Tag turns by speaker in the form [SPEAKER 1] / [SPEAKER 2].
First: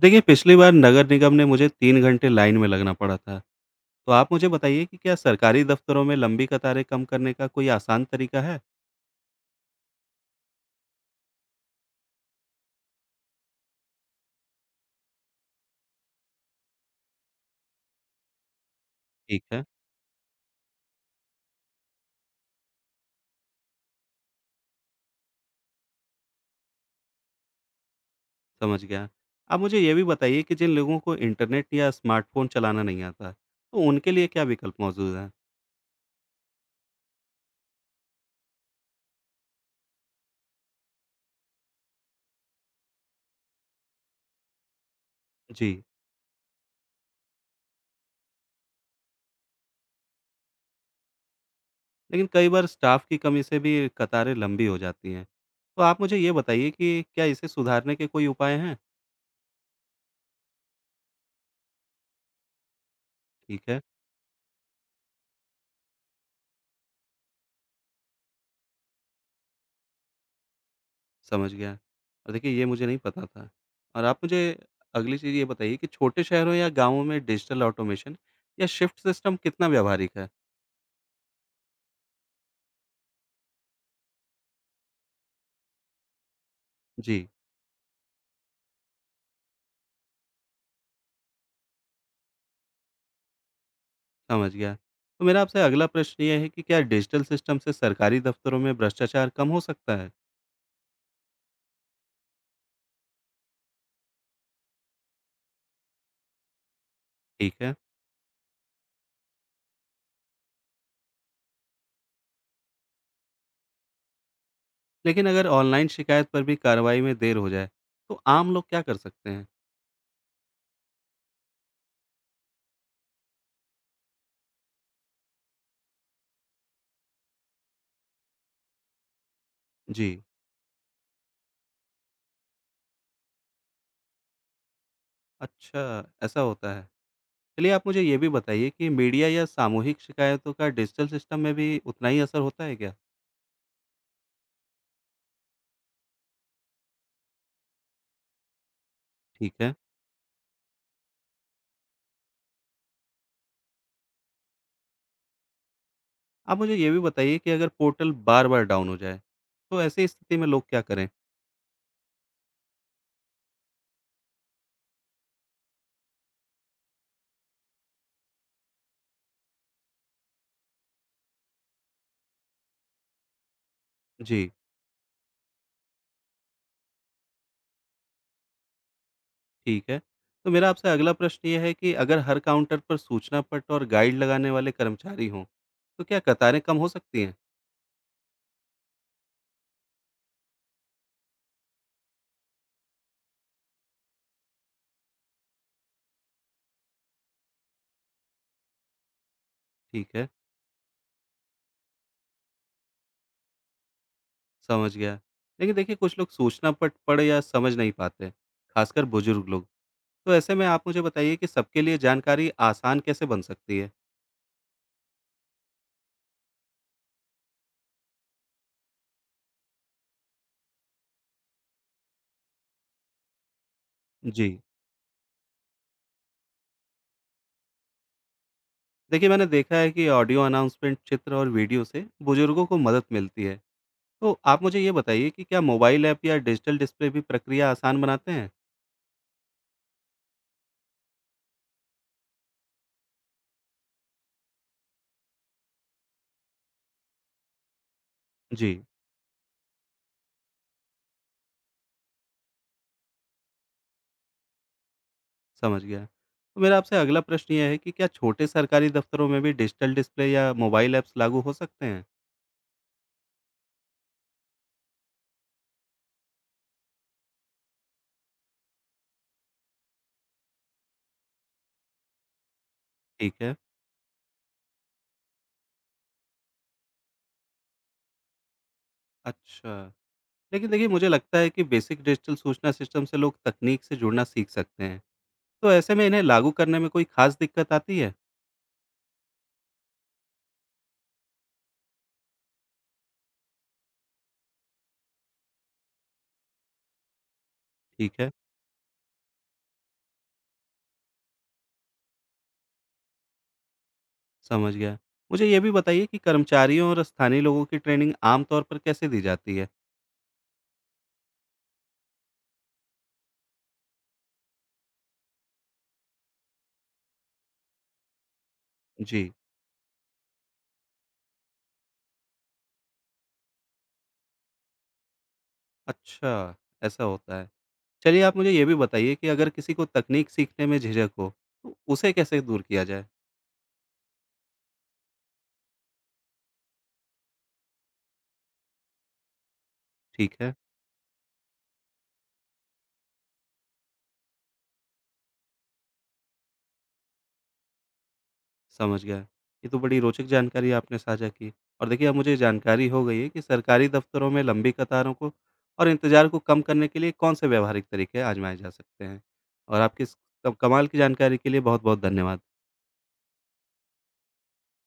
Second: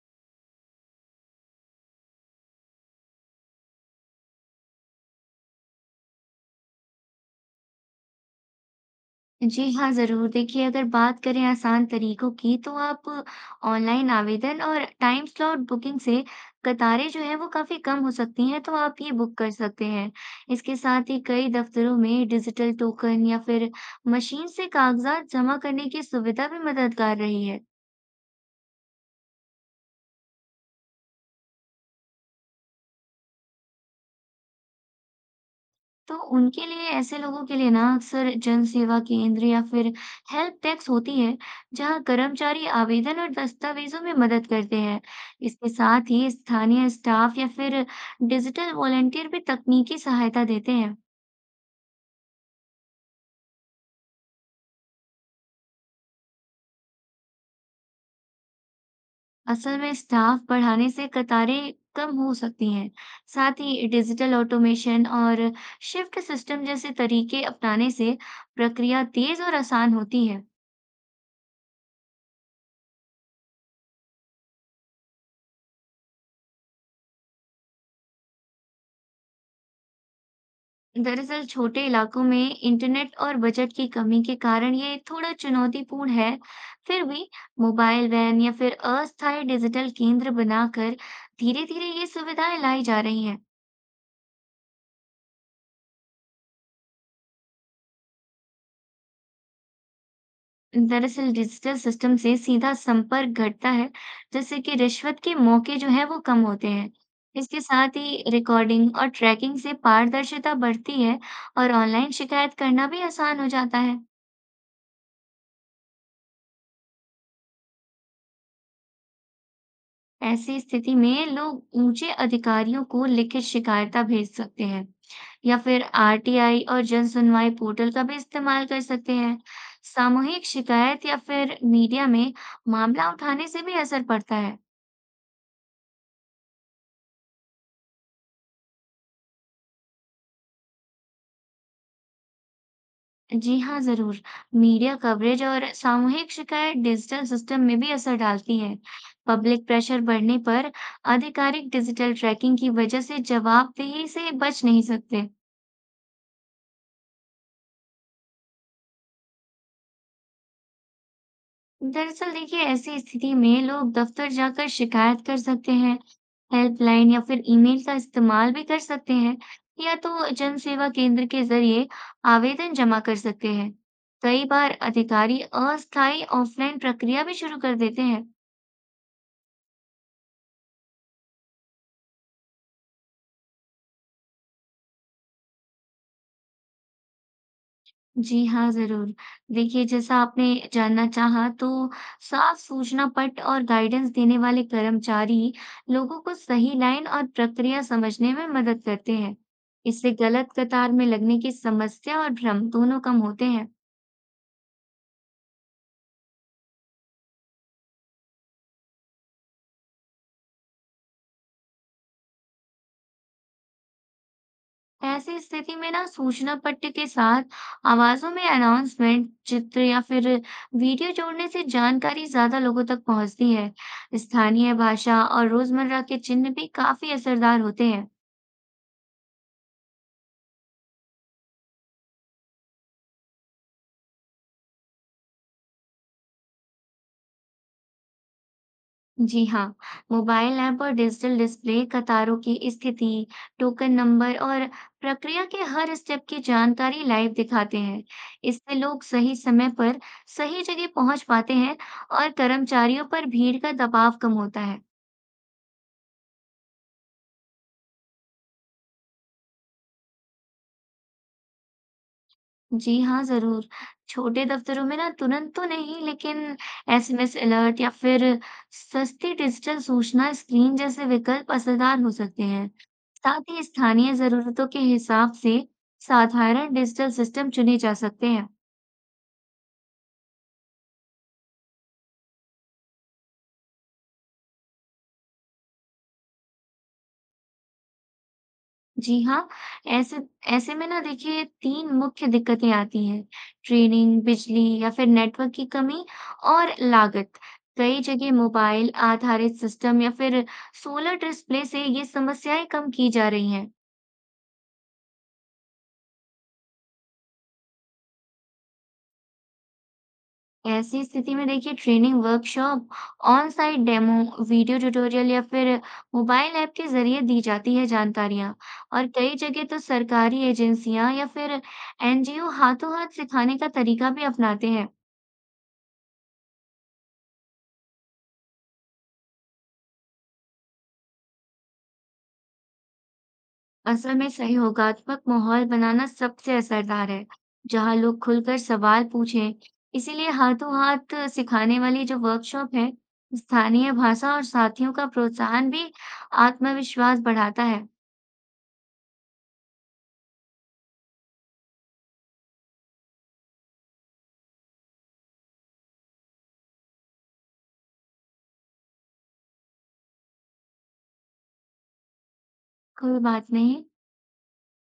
[SPEAKER 1] देखिए, पिछली बार नगर निगम ने मुझे 3 घंटे लाइन में लगना पड़ा था। तो आप मुझे बताइए कि क्या सरकारी दफ़्तरों में लंबी कतारें कम करने का कोई आसान तरीका है?
[SPEAKER 2] जी हाँ, ज़रूर। देखिए, अगर बात करें आसान तरीकों की, तो आप ऑनलाइन आवेदन और टाइम स्लॉट बुकिंग से कतारें जो हैं, वो काफ़ी कम हो सकती हैं, तो आप ये बुक
[SPEAKER 1] ठीक
[SPEAKER 2] कर
[SPEAKER 1] है,
[SPEAKER 2] सकते हैं। इसके साथ ही कई दफ़्तरों में डिजिटल टोकन या फिर मशीन से कागज़ात जमा करने की सुविधा भी मददगार रही है।
[SPEAKER 1] समझ गया। आप मुझे ये भी बताइए कि जिन लोगों को इंटरनेट या स्मार्टफ़ोन चलाना नहीं आता, तो उनके लिए क्या विकल्प मौजूद हैं?
[SPEAKER 2] तो उनके लिए ऐसे लोगों के लिए ना अक्सर जन सेवा केंद्र या फिर हेल्प डेस्क होती है, जहां कर्मचारी आवेदन और दस्तावेजों में मदद करते हैं। इसके
[SPEAKER 1] जी,
[SPEAKER 2] साथ ही स्थानीय स्टाफ या फिर डिजिटल वॉलेंटियर भी तकनीकी सहायता देते हैं।
[SPEAKER 1] लेकिन कई बार स्टाफ़ की कमी से भी कतारें लंबी हो जाती हैं। तो आप मुझे ये बताइए कि क्या इसे सुधारने के कोई उपाय हैं?
[SPEAKER 2] असल में स्टाफ बढ़ाने से कतारें कम हो सकती हैं। साथ
[SPEAKER 1] ठीक है।
[SPEAKER 2] ही डिजिटल ऑटोमेशन और शिफ्ट सिस्टम जैसे तरीके अपनाने से प्रक्रिया तेज और आसान होती है।
[SPEAKER 1] समझ गया। और देखिए ये मुझे नहीं पता था। और आप मुझे अगली चीज़ ये बताइए कि छोटे शहरों या गाँवों में डिजिटल ऑटोमेशन या शिफ्ट सिस्टम कितना व्यावहारिक है?
[SPEAKER 2] दरअसल छोटे इलाकों में इंटरनेट और बजट की कमी के कारण ये थोड़ा चुनौतीपूर्ण है। फिर भी
[SPEAKER 1] जी,
[SPEAKER 2] मोबाइल वैन या फिर अस्थायी डिजिटल केंद्र बनाकर धीरे-धीरे ये सुविधाएं लाई जा रही हैं।
[SPEAKER 1] समझ गया। तो मेरा आपसे अगला प्रश्न ये है कि क्या डिजिटल सिस्टम से सरकारी दफ्तरों में भ्रष्टाचार कम हो सकता है?
[SPEAKER 2] दरअसल डिजिटल सिस्टम से सीधा संपर्क घटता है, जिससे कि रिश्वत के मौके जो है वो कम होते हैं।
[SPEAKER 1] ठीक
[SPEAKER 2] इसके
[SPEAKER 1] है।
[SPEAKER 2] साथ ही रिकॉर्डिंग और ट्रैकिंग से पारदर्शिता बढ़ती है और ऑनलाइन शिकायत करना भी आसान हो जाता है।
[SPEAKER 1] लेकिन अगर ऑनलाइन शिकायत पर भी कार्रवाई में देर हो जाए, तो आम लोग क्या कर सकते हैं?
[SPEAKER 2] ऐसी स्थिति में लोग ऊंचे अधिकारियों को लिखित शिकायतें भेज सकते हैं या फिर आरटीआई और जन सुनवाई पोर्टल का भी इस्तेमाल कर सकते हैं।
[SPEAKER 1] जी,
[SPEAKER 2] सामूहिक शिकायत या फिर मीडिया में मामला उठाने से भी असर पड़ता है।
[SPEAKER 1] अच्छा ऐसा होता है। चलिए आप मुझे ये भी बताइए कि मीडिया या सामूहिक शिकायतों का डिजिटल सिस्टम में भी उतना ही असर होता है क्या?
[SPEAKER 2] जी हाँ, जरूर। मीडिया कवरेज और सामूहिक शिकायत डिजिटल सिस्टम में भी असर डालती है।
[SPEAKER 1] ठीक
[SPEAKER 2] पब्लिक
[SPEAKER 1] है।
[SPEAKER 2] प्रेशर बढ़ने पर आधिकारिक डिजिटल ट्रैकिंग की वजह से जवाबदेही से बच नहीं सकते।
[SPEAKER 1] आप मुझे ये भी बताइए कि अगर पोर्टल बार-बार डाउन हो जाए, तो ऐसी स्थिति में लोग क्या करें?
[SPEAKER 2] दरअसल देखिए ऐसी स्थिति में लोग दफ्तर जाकर शिकायत कर सकते हैं, हेल्पलाइन या फिर ईमेल का इस्तेमाल भी कर सकते हैं, या तो जन सेवा केंद्र के जरिए आवेदन जमा कर सकते हैं। कई
[SPEAKER 1] जी,
[SPEAKER 2] बार अधिकारी अस्थायी ऑफलाइन प्रक्रिया भी शुरू कर देते हैं।
[SPEAKER 1] ठीक है। तो मेरा आपसे अगला प्रश्न ये है कि अगर हर काउंटर पर सूचना पट और गाइड लगाने वाले कर्मचारी हों, तो क्या कतारें कम हो सकती हैं?
[SPEAKER 2] जी हाँ, ज़रूर। देखिए, जैसा आपने जानना चाहा, तो साफ सूचना पट और गाइडेंस देने वाले कर्मचारी लोगों को सही लाइन और प्रक्रिया समझने में मदद करते हैं। इससे
[SPEAKER 1] ठीक है,
[SPEAKER 2] गलत कतार में लगने की समस्या और भ्रम दोनों कम होते हैं।
[SPEAKER 1] समझ गया। लेकिन देखिए कुछ लोग सूचना पट पढ़ या समझ नहीं पाते, खासकर बुजुर्ग लोग। तो ऐसे में आप मुझे बताइए कि सबके लिए जानकारी आसान कैसे बन सकती है?
[SPEAKER 2] ऐसी स्थिति में ना सूचना पट्ट के साथ आवाज़ों में अनाउंसमेंट, चित्र या फिर वीडियो जोड़ने से जानकारी ज़्यादा लोगों तक पहुँचती है।
[SPEAKER 1] जी,
[SPEAKER 2] स्थानीय भाषा और रोज़मर्रा के चिन्ह भी काफ़ी असरदार होते हैं।
[SPEAKER 1] देखिए मैंने देखा है कि ऑडियो अनाउंसमेंट, चित्र और वीडियो से बुजुर्गों को मदद मिलती है। तो आप मुझे ये बताइए कि क्या मोबाइल ऐप या डिजिटल डिस्प्ले भी प्रक्रिया आसान बनाते हैं?
[SPEAKER 2] जी हाँ, मोबाइल ऐप और डिजिटल डिस्प्ले कतारों की स्थिति, टोकन नंबर और प्रक्रिया के हर स्टेप की जानकारी लाइव दिखाते हैं। इससे
[SPEAKER 1] जी,
[SPEAKER 2] लोग सही समय पर सही जगह पहुंच पाते हैं और कर्मचारियों पर भीड़ का दबाव कम होता है।
[SPEAKER 1] समझ गया। तो मेरा आपसे अगला प्रश्न ये है कि क्या छोटे सरकारी दफ्तरों में भी डिजिटल डिस्प्ले या मोबाइल ऐप्स लागू हो सकते हैं?
[SPEAKER 2] जी हाँ, जरूर। छोटे दफ्तरों में ना तुरंत तो नहीं, लेकिन एसएमएस अलर्ट या फिर सस्ती डिजिटल सूचना स्क्रीन जैसे विकल्प असरदार हो सकते हैं।
[SPEAKER 1] ठीक
[SPEAKER 2] साथ
[SPEAKER 1] है।
[SPEAKER 2] ही स्थानीय जरूरतों के हिसाब से साधारण डिजिटल सिस्टम चुने जा सकते हैं।
[SPEAKER 1] अच्छा। लेकिन देखिए मुझे लगता है कि बेसिक डिजिटल सूचना सिस्टम से लोग तकनीक से जुड़ना सीख सकते हैं। तो ऐसे में इन्हें लागू करने में कोई खास दिक्कत आती है?
[SPEAKER 2] जी हाँ, ऐसे ऐसे में ना देखिए, तीन मुख्य दिक्कतें आती हैं: ट्रेनिंग, बिजली या फिर नेटवर्क की कमी, और लागत। कई
[SPEAKER 1] ठीक है,
[SPEAKER 2] जगह मोबाइल आधारित सिस्टम या फिर सोलर डिस्प्ले से ये समस्याएं कम की जा रही हैं।
[SPEAKER 1] समझ गया। मुझे ये भी बताइए कि कर्मचारियों और स्थानीय लोगों की ट्रेनिंग आमतौर पर कैसे दी जाती है?
[SPEAKER 2] ऐसी स्थिति में देखिए training workshop, on site demo, video tutorial या फिर मोबाइल ऐप के जरिए दी जाती है, जानकारियाँ और
[SPEAKER 1] जी,
[SPEAKER 2] कई जगह तो सरकारी एजेंसियां या फिर एनजीओ हाथों हाथ सिखाने का तरीका भी अपनाते हैं।
[SPEAKER 1] अच्छा, ऐसा होता है। चलिए आप मुझे ये भी बताइए कि अगर किसी को तकनीक सीखने में झिझक हो, तो उसे कैसे दूर किया जाए?
[SPEAKER 2] असल में सहयोगात्मक माहौल बनाना सबसे असरदार है, जहाँ लोग खुलकर सवाल पूछें। इसीलिए
[SPEAKER 1] ठीक है,
[SPEAKER 2] हाथों हाथ सिखाने वाली जो वर्कशॉप है, स्थानीय भाषा और साथियों का प्रोत्साहन भी आत्मविश्वास बढ़ाता है।
[SPEAKER 1] समझ गया। ये तो बड़ी रोचक जानकारी आपने साझा की और देखिए अब मुझे जानकारी हो गई है कि सरकारी दफ्तरों में लंबी कतारों को और इंतज़ार को कम करने के लिए कौन से व्यावहारिक तरीके आज़माए जा सकते हैं। और आपकी इस क कमाल की जानकारी के लिए बहुत-बहुत धन्यवाद।
[SPEAKER 2] कोई बात नहीं।